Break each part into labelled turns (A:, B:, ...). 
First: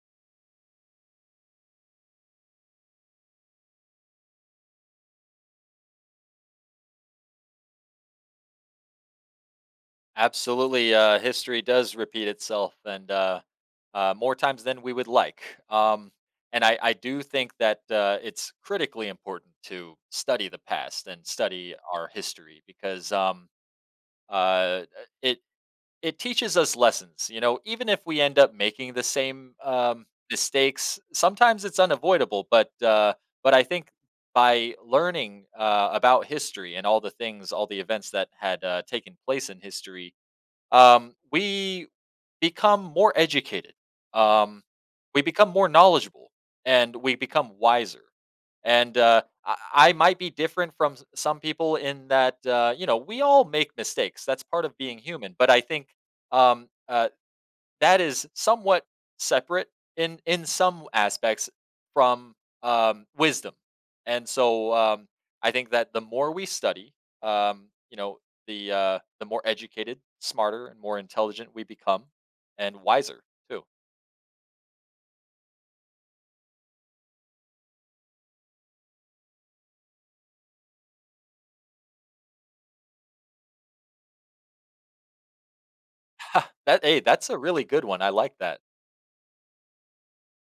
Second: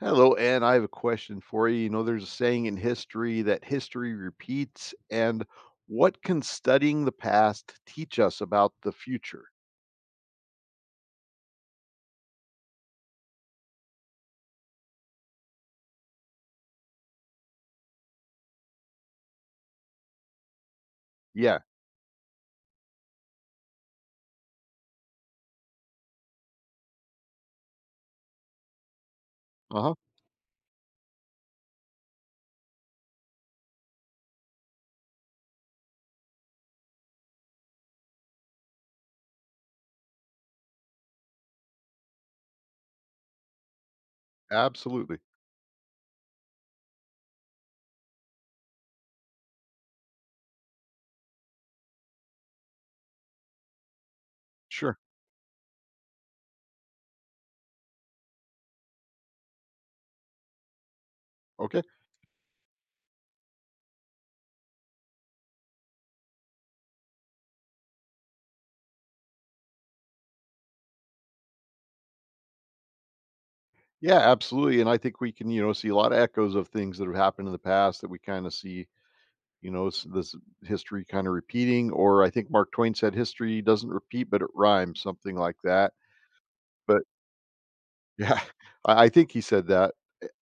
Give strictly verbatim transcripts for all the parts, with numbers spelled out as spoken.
A: Hello, Anne. I have a question for you. You know, there's a saying in history that history repeats. And what can studying the past teach us about the future?
B: Absolutely, uh, history does repeat itself, and uh, uh, more times than we would like. Um, and I, I do think that uh, it's critically important to study the past and
A: Yeah.
B: study our history because um, uh, it it teaches us lessons. You know, even if we end up making the same
A: Uh huh.
B: um, mistakes, sometimes it's unavoidable. But uh, but I think by learning uh, about history and all the things, all the events that had uh, taken place in history um, we become more educated. Um,
A: Absolutely.
B: we become more knowledgeable and we become wiser. And uh, I, I might be different from s- some people in that, uh, you know, we all make mistakes. That's part of being
A: Sure.
B: human. But I think um, uh, that is somewhat separate in in some aspects
A: Okay.
B: from um, wisdom. And so um, I think that the more we study, um, you know, the uh, the more educated, smarter, and more intelligent we become, and wiser too.
A: Yeah, absolutely. And I think we can, you know, see a lot of echoes of things that have happened in the past that we kind of see, you know, s- this history kind of repeating. Or I think Mark Twain said history doesn't repeat, but it rhymes, something like that.
B: Ha, that hey,
A: But
B: that's a really good one. I like
A: yeah,
B: that.
A: I I think he said that.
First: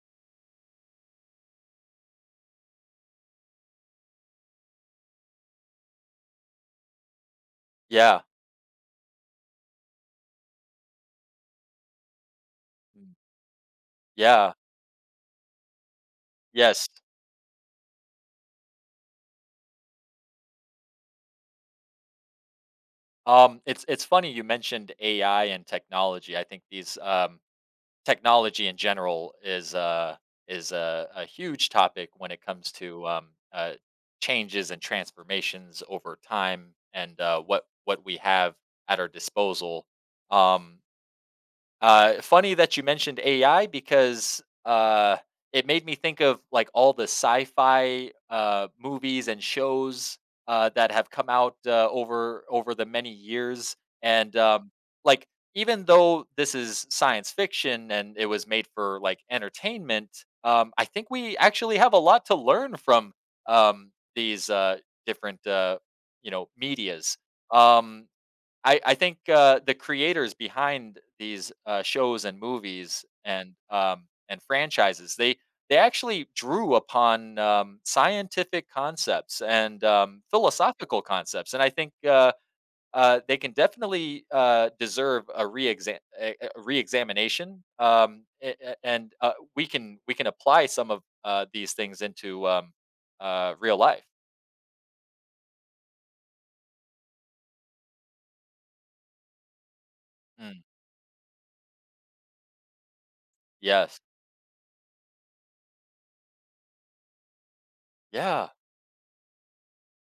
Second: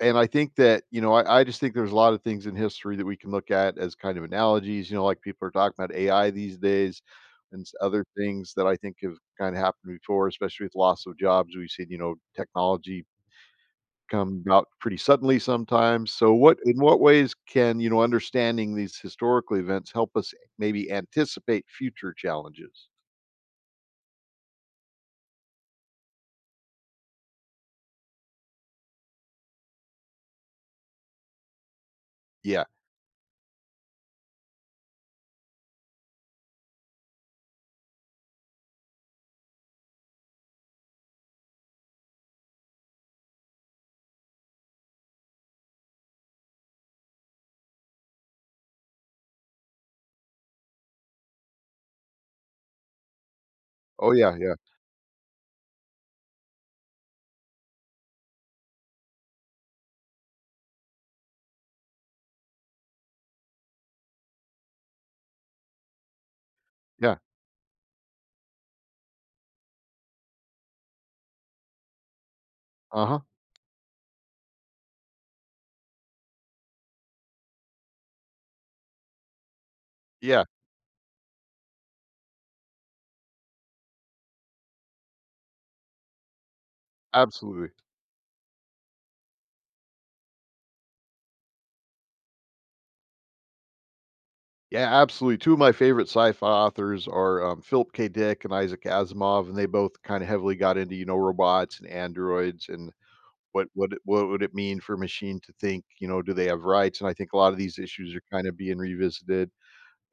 A: And I think that, you know, I, I just think there's a lot of things in history that we can look at as kind of analogies, you know, like people are talking about A I these days and s- other
B: Yeah,
A: things that I think have kind of happened before, especially with loss of jobs. We've seen, you know, technology come
B: yeah,
A: about pretty suddenly sometimes. So what in
B: yes.
A: what ways can, you know, understanding these historical events help us maybe anticipate future challenges?
B: Um, it's it's funny you mentioned A I and technology. I think these um, technology in general is uh is a, a huge topic when it
A: Yeah.
B: comes to um, uh, changes and transformations over time and uh, what what we have at our disposal. Um, uh, funny that you mentioned A I because uh, it made me think of like all the sci-fi uh, movies and shows uh, that have come out uh, over over the many years,
A: Oh
B: and
A: yeah, yeah.
B: um, like even though this is science fiction and it was made for like entertainment, um, I think we actually have a lot to learn from um, these uh, different uh, you know media's.
A: Yeah.
B: Um, I I think, uh, the creators behind these, uh, shows and movies
A: Uh-huh.
B: and, um, and franchises, they they actually drew upon, um, scientific concepts and, um,
A: Yeah,
B: philosophical concepts, and I think, uh, uh, they can definitely, uh, deserve a reexa a a a reexamination,
A: absolutely.
B: um, a a and, uh, we can we can apply some of, uh, these things into, um, uh, real life.
A: Yeah, absolutely. Two of my favorite sci-fi authors are um, Philip K. Dick and Isaac Asimov, and they both kind of heavily
B: Mm.
A: got into, you know, robots and androids and what what
B: Yes.
A: it- what would it mean for a machine to think? You know, do they have rights? And I think a lot of these issues are kind
B: Yeah.
A: of being revisited.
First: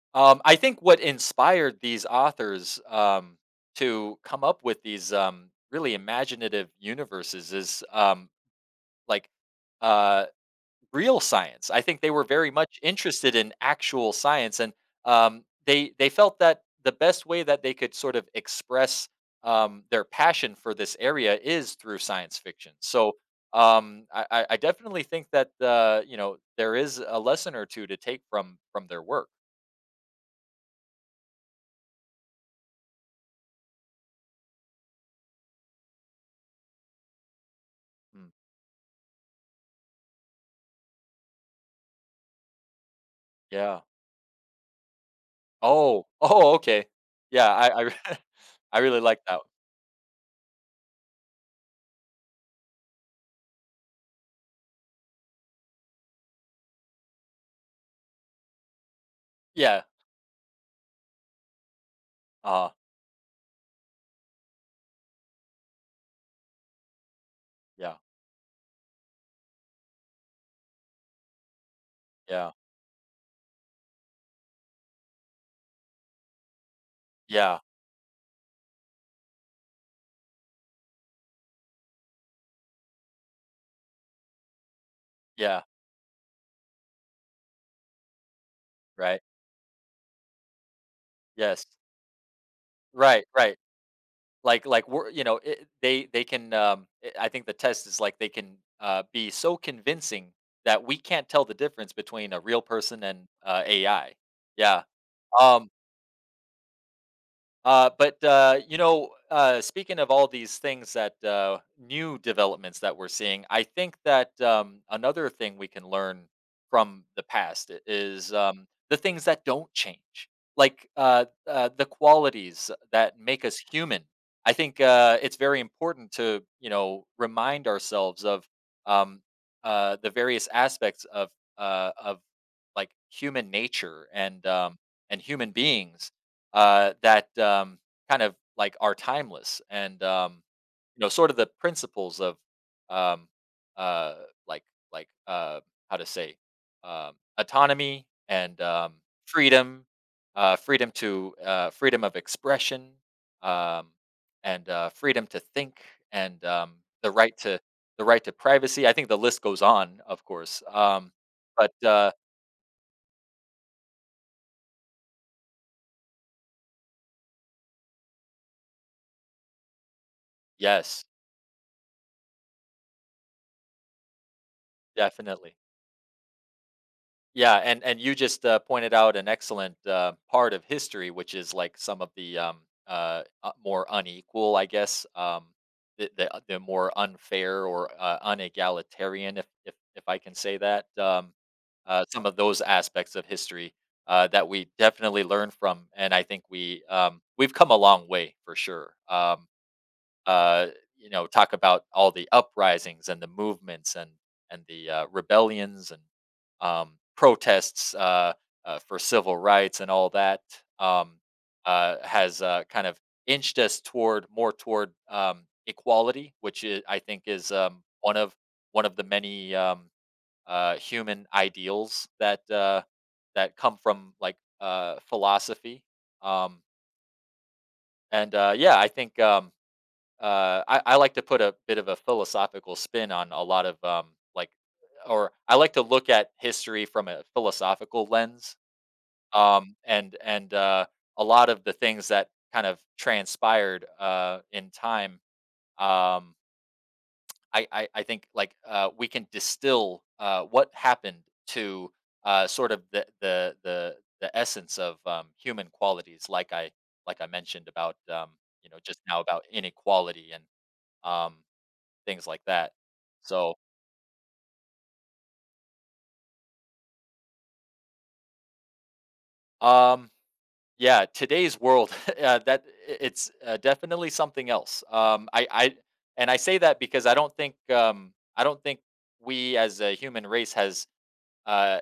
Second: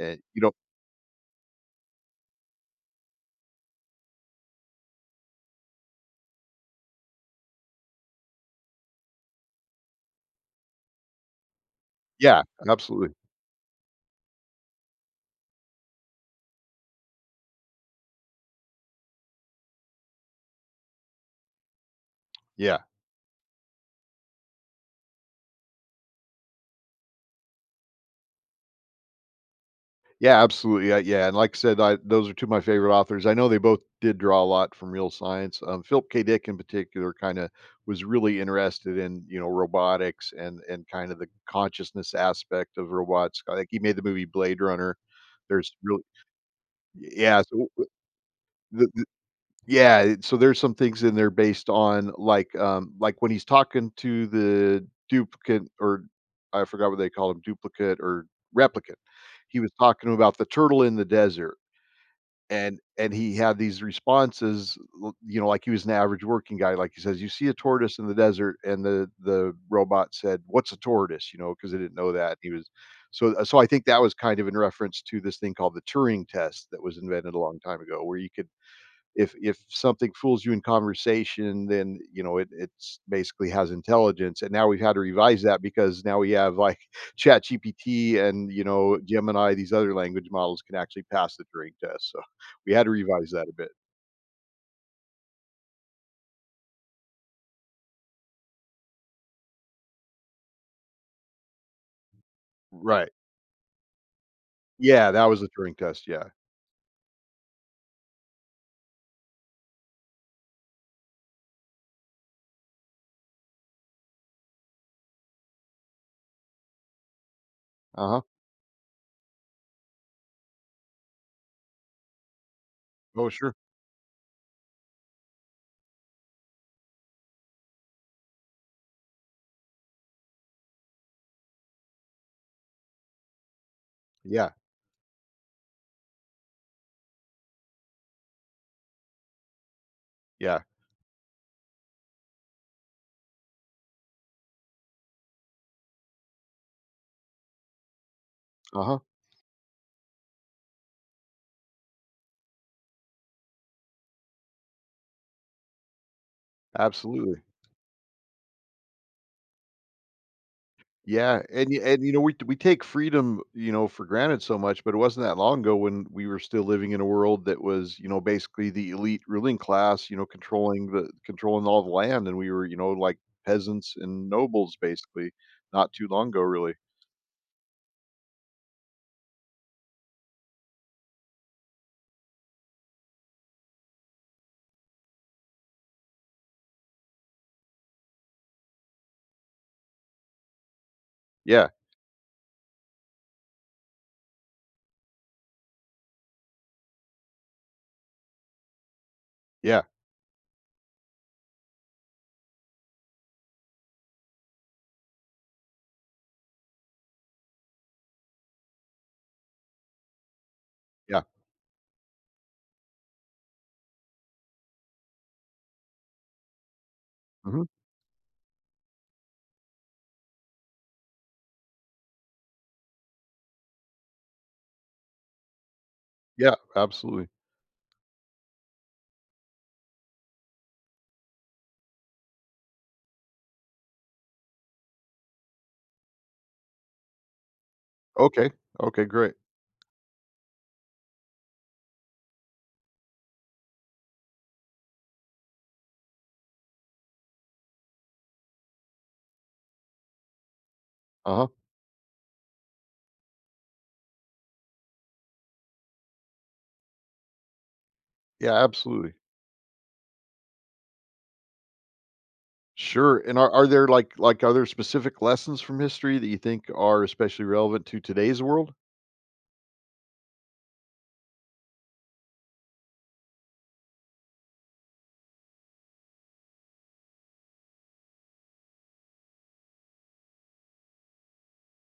A: And
B: Um,
A: you know,
B: I think what inspired these authors um, to come up with these um, really imaginative universes is um, like uh, real science. I think they were
A: yeah,
B: very much
A: absolutely,
B: interested in actual science, and um, they they felt that the best way that they could sort of express um, their passion for this area is through science fiction.
A: yeah.
B: So um, I, I I definitely think that uh, you know there is a lesson or two to take from from their work.
A: Yeah, absolutely. Uh, yeah, and like I said, I, those are two of my favorite authors. I know they both did draw a lot from real science. Um, Philip K. Dick, in particular, kind of was
B: Mm.
A: really interested in, you know, robotics and and kind of the consciousness aspect of robots. I think he
B: Yeah.
A: made the movie Blade Runner. There's really
B: Oh, oh, okay.
A: yeah.
B: Yeah, I
A: So
B: I re I
A: the,
B: really
A: the-
B: like that.
A: yeah, it- so there's some things in there based on like um like when he's talking to the duplicate or I forgot what they call him, duplicate or replicant. He was
B: Yeah,
A: talking about the turtle in the desert
B: uh
A: and and he had these responses, l you know, like he was an average working guy, like he says, "You see a
B: yeah,
A: tortoise in the desert," and the the robot said, "What's a tortoise?" You know, because they didn't know that.
B: yeah,
A: He was so uh, so I think that was kind of in reference to this thing called the Turing test that was invented a
B: yeah,
A: long time ago where you could if if something fools you in conversation, then you know it it's basically has intelligence. And now we've had to revise
B: yeah,
A: that because now we have like Chat G P T and you know
B: right,
A: Gemini, these other language models can actually pass the
B: yes,
A: Turing test. So we had to
B: right,
A: revise that a
B: right.
A: bit.
B: Like like, we're you know, it they they can, um eh, I think the test is, like, they can, uh, be so convincing that we can't tell the difference between a real person
A: Right.
B: and, uh, A I. Yeah,
A: Yeah, that was the
B: um
A: Turing test. Yeah.
B: Uh, but uh, you know, uh, speaking of all these things that uh, new developments that we're seeing, I think that um, another thing we can learn from the past i-
A: Uh huh.
B: is um, the things that don't change, like uh, uh, the qualities that
A: Oh,
B: make
A: sure.
B: us human. I think uh, it's very important to you know remind ourselves of um, uh, the various aspects of uh, of like human nature and
A: Yeah.
B: um, and human beings uh, that um, kind of like are timeless and um,
A: Yeah.
B: you know sort of the principles of um, uh, like like uh, how to say um, autonomy and
A: Uh
B: um,
A: huh.
B: freedom, uh, freedom to uh, freedom of expression, um, and uh, freedom to think, and um, the right
A: Absolutely.
B: to the right to privacy. I think the list goes on, of course. Um,
A: Yeah, and
B: but
A: y and,
B: uh,
A: you know, we we take freedom, you know, for granted so much, but it wasn't that long ago when we were still living in a world that was, you know, basically the elite ruling class, you know, controlling
B: yes,
A: the controlling all the land, and we were, you know, like peasants and nobles basically,
B: definitely.
A: not too long ago, really.
B: Yeah, and and you just uh, pointed out an excellent uh, part of history, which is like some of the um, uh, uh, more unequal, I guess, um, the, the uh, the more unfair or uh, unegalitarian, if if if I can say that, um,
A: Yeah,
B: uh, some of those aspects of history uh, that we definitely learn from, and I think we um, we've come a long way for sure. Um,
A: yeah,
B: uh, you know, talk about all the uprisings and the movements and and the uh, rebellions and um, protests uh, uh, for civil rights and all that um,
A: yeah.
B: uh, has uh, kind of inched us toward more toward um, equality, which is, I think is
A: Mhm.
B: um, one of one of the many um, uh, human ideals that uh, that come from like uh, philosophy.
A: Yeah,
B: Um,
A: absolutely.
B: and uh, yeah, I think um, uh, I, I like to put a bit of a philosophical spin on a lot of um, like, or I like to look at history from a philosophical
A: Okay,
B: lens.
A: okay, great.
B: Um, and and uh, a lot of the things that kind of transpired uh, in time, um, I, I I think like uh, we can distill uh, what happened
A: Uh-huh.
B: to uh, sort of the the the the essence of um, human qualities, like I like I mentioned about um,
A: Yeah,
B: you know just
A: absolutely.
B: now about inequality and um, things like that.
A: Sure, and are
B: So,
A: are there, like like, other specific lessons from history that you think are especially relevant to today's world?
B: um, yeah, today's world, uh, that i- it's uh, definitely something else. Um, I, I, and I say that because I don't think, um, I don't think we as a human race has, uh,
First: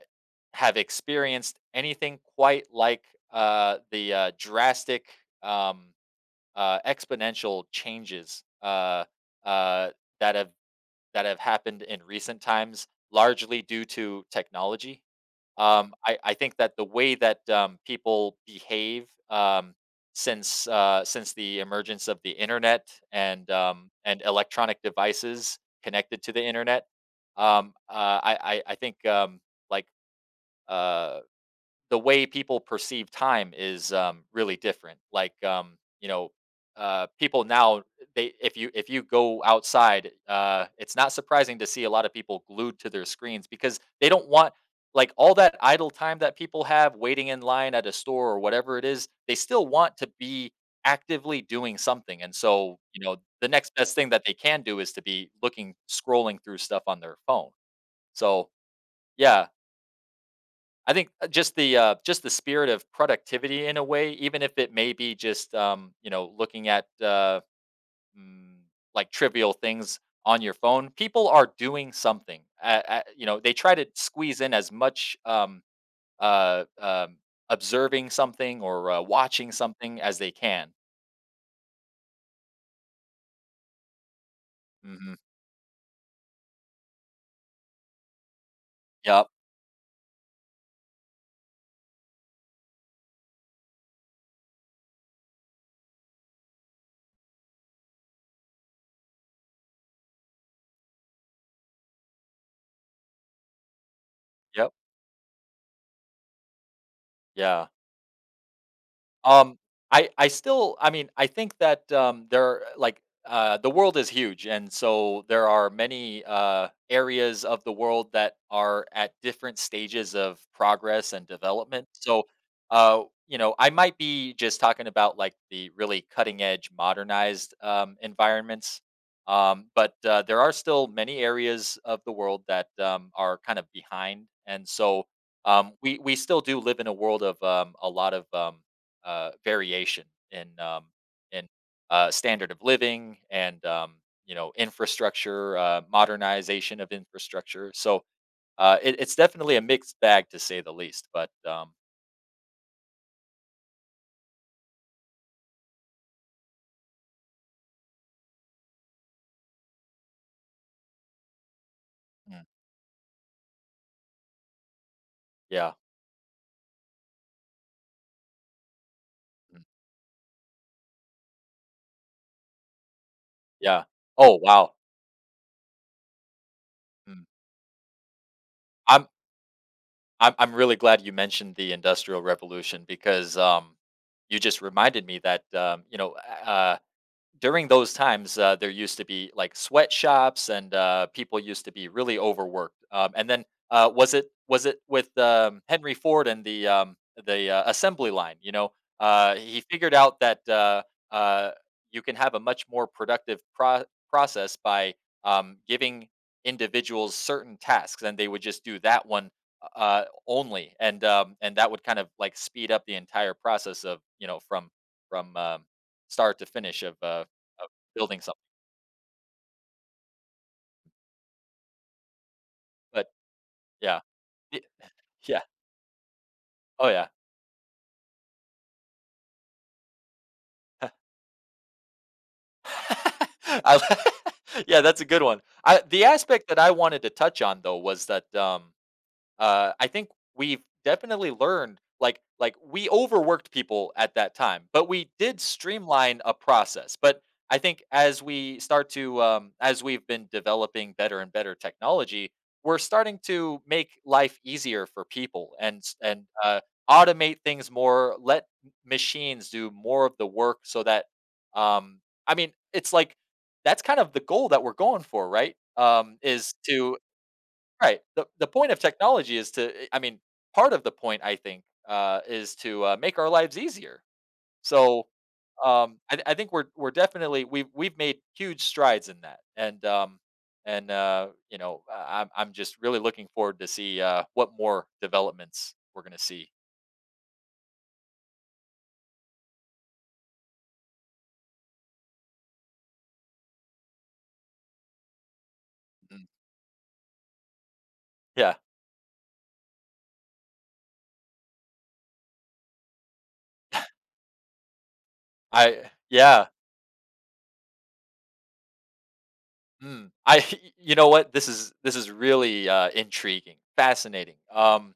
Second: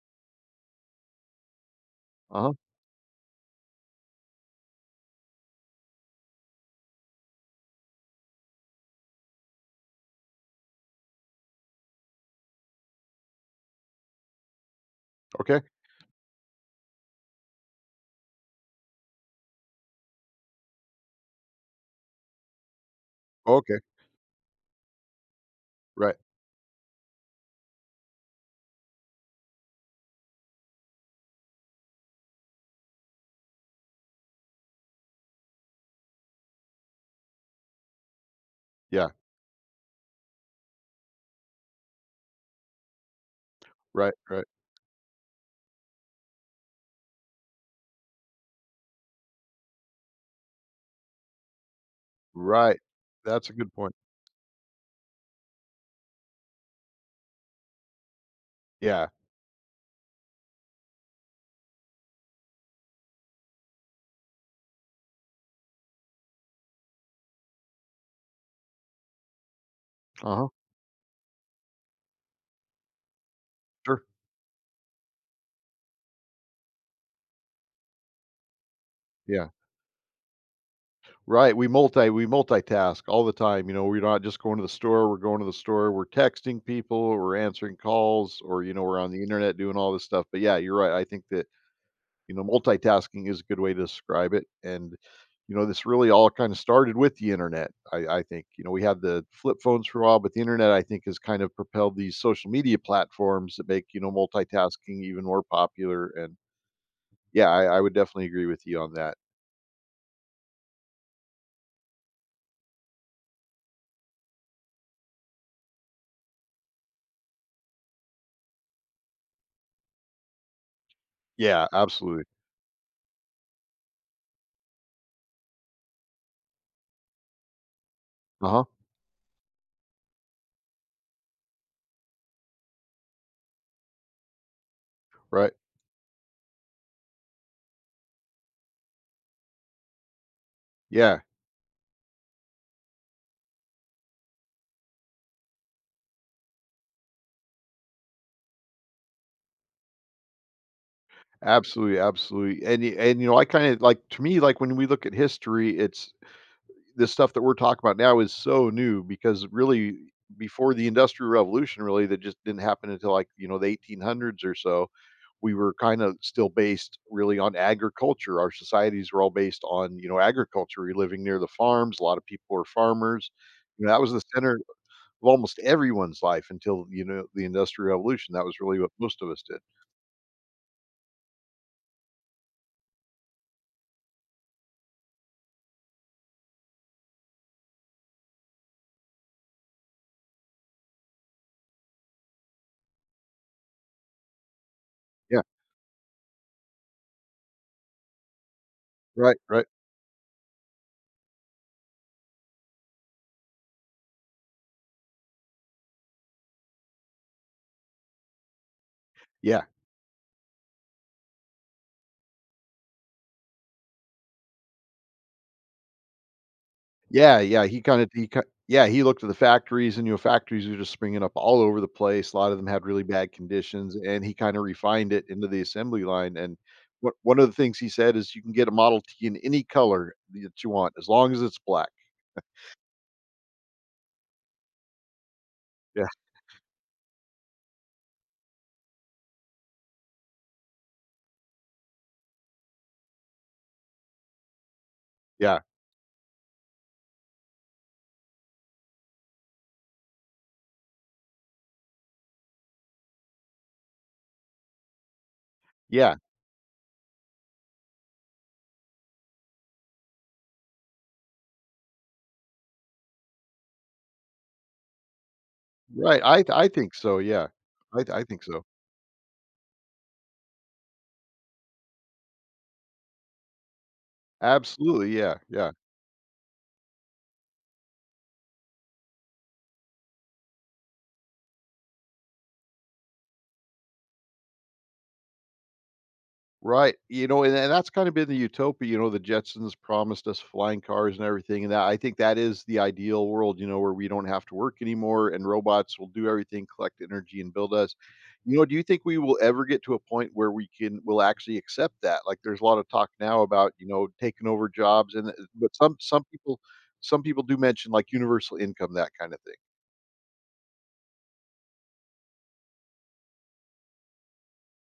B: have experienced anything
A: Uh-huh.
B: quite like uh, the uh, drastic, um, uh, exponential changes uh, uh, that have that have happened in recent times, largely due to technology.
A: Okay.
B: Um, I, I think that the way that um, people behave um, since uh, since the emergence of the internet and
A: Okay.
B: um, and electronic devices
A: Right.
B: connected to the internet, um, uh, I, I I think um, like uh, the way people perceive time is um, really different. Like um, you know, uh, people now they if you if you
A: Yeah.
B: go outside, uh, it's not surprising to see a lot of people glued to their screens because they
A: Right,
B: don't
A: right,
B: want like all that idle time that people have waiting in line at a store or whatever it is. They still want to be actively doing something, and so
A: right.
B: you know the
A: That's a good
B: next
A: point.
B: best thing that they can do is to be looking scrolling through stuff on their phone. So
A: Yeah.
B: yeah, I think uh, just the uh, just the spirit of productivity in a way, even if it may be just um, you know looking at uh, mm, like trivial things on
A: Uh-huh.
B: your phone. People are doing something. Uh uh you know, they try to
A: Sure.
B: squeeze in as much um, uh, um, observing something or uh,
A: Yeah.
B: watching something as they can.
A: Right. We multi we multitask all the time. You know, we're not just going to the store,
B: Hmm.
A: we're going to the store, we're texting people, we're answering calls, or you know, we're on the
B: Yep.
A: internet doing all this stuff. But yeah, you're right. I think that, you know, multitasking is a good way to describe it, and, you know, this really all kinda started with the internet, I I think. You know, we had the flip phones for a while, but the internet, I think, has kind of propelled these social media platforms that make, you know,
B: Yep.
A: multitasking even more popular, and yeah, I
B: Yeah.
A: I would definitely agree with you on that.
B: Um, I I still I mean, I think that, um, there are, like, uh, the world is huge, and so there are many, uh, areas of the world that are at different stages of progress and
A: Yeah,
B: development. So,
A: absolutely.
B: uh, you know, I might be just talking about, like, the really cutting edge modernized, um,
A: Uh-huh,
B: environments, um, but, uh, there are still many areas of the world that, um, are kind of behind, and so,
A: right.
B: um, we we still do live in a world of, um, a lot of, um uh, variation in um,
A: Yeah,
B: in uh, standard of living and um, you know infrastructure uh, modernization of infrastructure. So uh, it, it's definitely a mixed bag to say the least. But um,
A: absolutely, absolutely, and y and, you know, I kinda like, to me, like, when we look at history, it's this stuff that we're talking about now is so new because really before the industrial revolution really that just
B: mm,
A: didn't happen until like you know the eighteen hundreds or so. We
B: yeah,
A: were kind of still based really on agriculture. Our societies were all based
B: mm,
A: on, you know, agriculture. We are living near the farms, a lot of people were farmers,
B: yeah.
A: you know, that was the
B: Oh
A: center of
B: wow.
A: almost everyone's life until, you
B: Mm.
A: know, the industrial revolution, that was really what
B: I'm
A: most of us did.
B: I'm I'm really glad you mentioned the Industrial Revolution because um, you just reminded me that um, you know uh, during those times, uh, there used to be like sweatshops, and uh, people used to be really overworked. Um, and then uh, was it was it with
A: Yeah,
B: um, Henry Ford and the um, the uh, assembly line? You know, uh,
A: right,
B: he
A: right,
B: figured out that uh, uh, you can have a much more productive pro- process by um, giving individuals certain tasks, and they would just do that one
A: yeah.
B: uh only and um and that would kind of like speed up the entire process of you know from from um start to finish of uh
A: Yeah, yeah,
B: of
A: he kinda
B: building
A: he
B: something,
A: ki yeah, he looked at the factories, and, you know, factories were just springing up all over the place, a lot of them had really
B: but
A: bad conditions,
B: yeah.
A: and he kinda
B: Y
A: refined it
B: Yeah.
A: into the assembly line, and
B: Oh, yeah.
A: one one of the things he said is, "You can get a Model T in any color that you want, as long as it's black."
B: I Yeah, that's a good one. I the
A: Yeah,
B: aspect that I wanted to touch on, though, was that, um, Uh, I think we've definitely learned, like like we overworked people at that time, but we did
A: yeah,
B: streamline a process. But I think as we start to um, as we've been developing better and better technology, we're starting to make life easier for people and s-
A: yeah,
B: and uh, automate things more. Let m- machines do more of the work so that um, I mean, it's like that's kind of the goal that we're going for, right? Um,
A: right, I th-
B: is
A: I think
B: to.
A: so, yeah. I
B: Right.
A: th- I
B: The
A: think
B: the
A: so.
B: point of technology is to eh, I mean, part of the point I think uh, is to uh, make our lives easier. So
A: Absolutely, yeah, yeah.
B: um, I, I think we're we're definitely we've we've made huge strides in that, and um, and uh, you know I- I'm I'm just really looking forward to see uh, what more developments we're gonna see.
A: Right, you know, and and that's kind of been the utopia, you know, the Jetsons promised us flying cars and everything, and that I think that is the ideal world, you know, where we don't have to work anymore and robots will
B: Mm.
A: do everything, collect energy and build us.
B: Yeah.
A: You know, do you think we will ever get to a point where we can will actually accept that? Like there's a lot of talk now about, you know, taking over jobs and uh, but
B: I
A: some some
B: yeah.
A: people some people do mention like universal income, that kind of thing.
B: Mm. I you know what, this is this is really uh, intriguing, fascinating. Um,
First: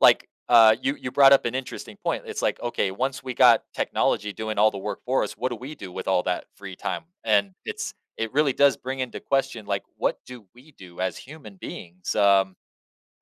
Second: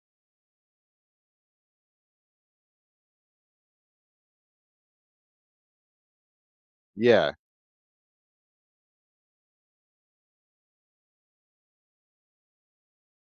B: like uh you you brought up an interesting point. It's like okay, once we got technology doing all the work for us, what do we do with all that free time?
A: Yeah.
B: And it's it really does bring into question, like what do we do as human beings? um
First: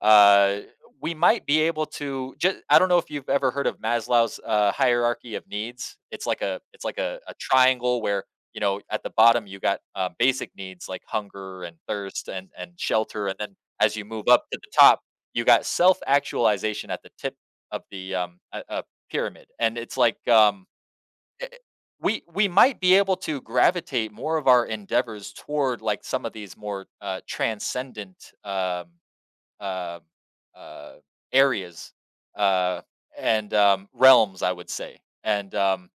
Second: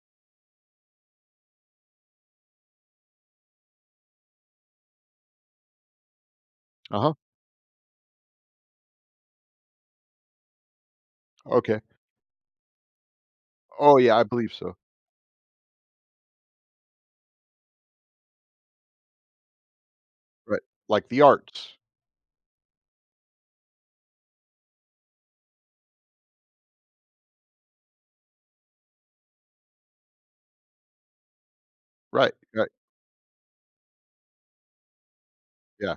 B: uh, we might be able to just, I don't know if you've ever heard of Maslow's uh, hierarchy of needs. It's like a it's like
A: Uh-huh.
B: a, a triangle where you know at the bottom you got uh, basic needs like hunger and
A: Okay.
B: thirst and and shelter, and then as
A: Oh
B: you
A: yeah, I
B: move up
A: believe
B: to the
A: so.
B: top you got self actualization at the tip of the um a uh, pyramid. And it's like
A: Right.
B: um,
A: Like the
B: i- i-
A: arts.
B: we we might be able to gravitate more of our endeavors toward like some of these more uh, transcendent um, uh, uh, areas
A: Right. Right.
B: uh, and um, realms, I would say. And um,
A: Yeah.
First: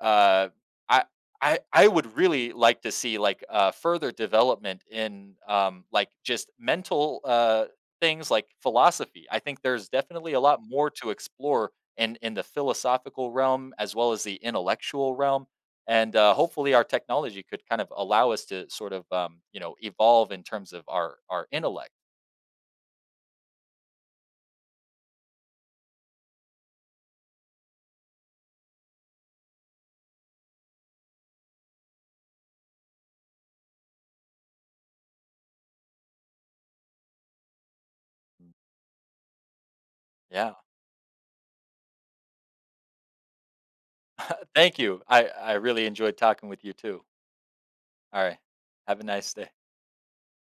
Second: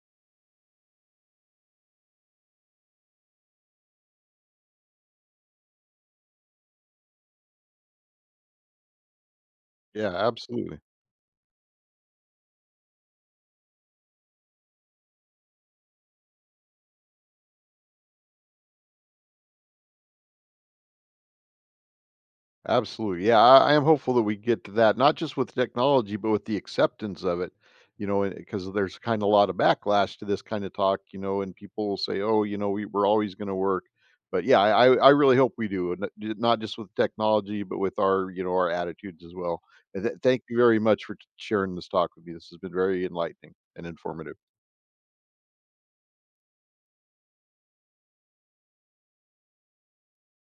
B: uh, I, I, I would really like to see like uh, further development in um, like just mental uh, things like philosophy. I think there's
A: Yeah,
B: definitely a lot
A: absolutely.
B: more to explore in in the philosophical realm as well as the intellectual realm. And uh, hopefully, our technology could kind of allow us to sort of, um, you know, evolve in terms of our our intellect.
A: Absolutely. Yeah, I, I am hopeful that we get to that, not just with technology, but with the acceptance of it. You know, because there's kind of a lot of backlash to this kind of talk. You know, and people will say, "Oh, you know, we, we're always going to work." But yeah, I I I really hope we do, and not not just with technology, but with, our you
B: Hmm.
A: know, our attitudes as well. And th- thank
B: Yeah.
A: you very much for t- sharing this talk with me. This has been very enlightening and informative.
B: Thank you. I I really enjoyed talking with you too. All right. Have a nice day.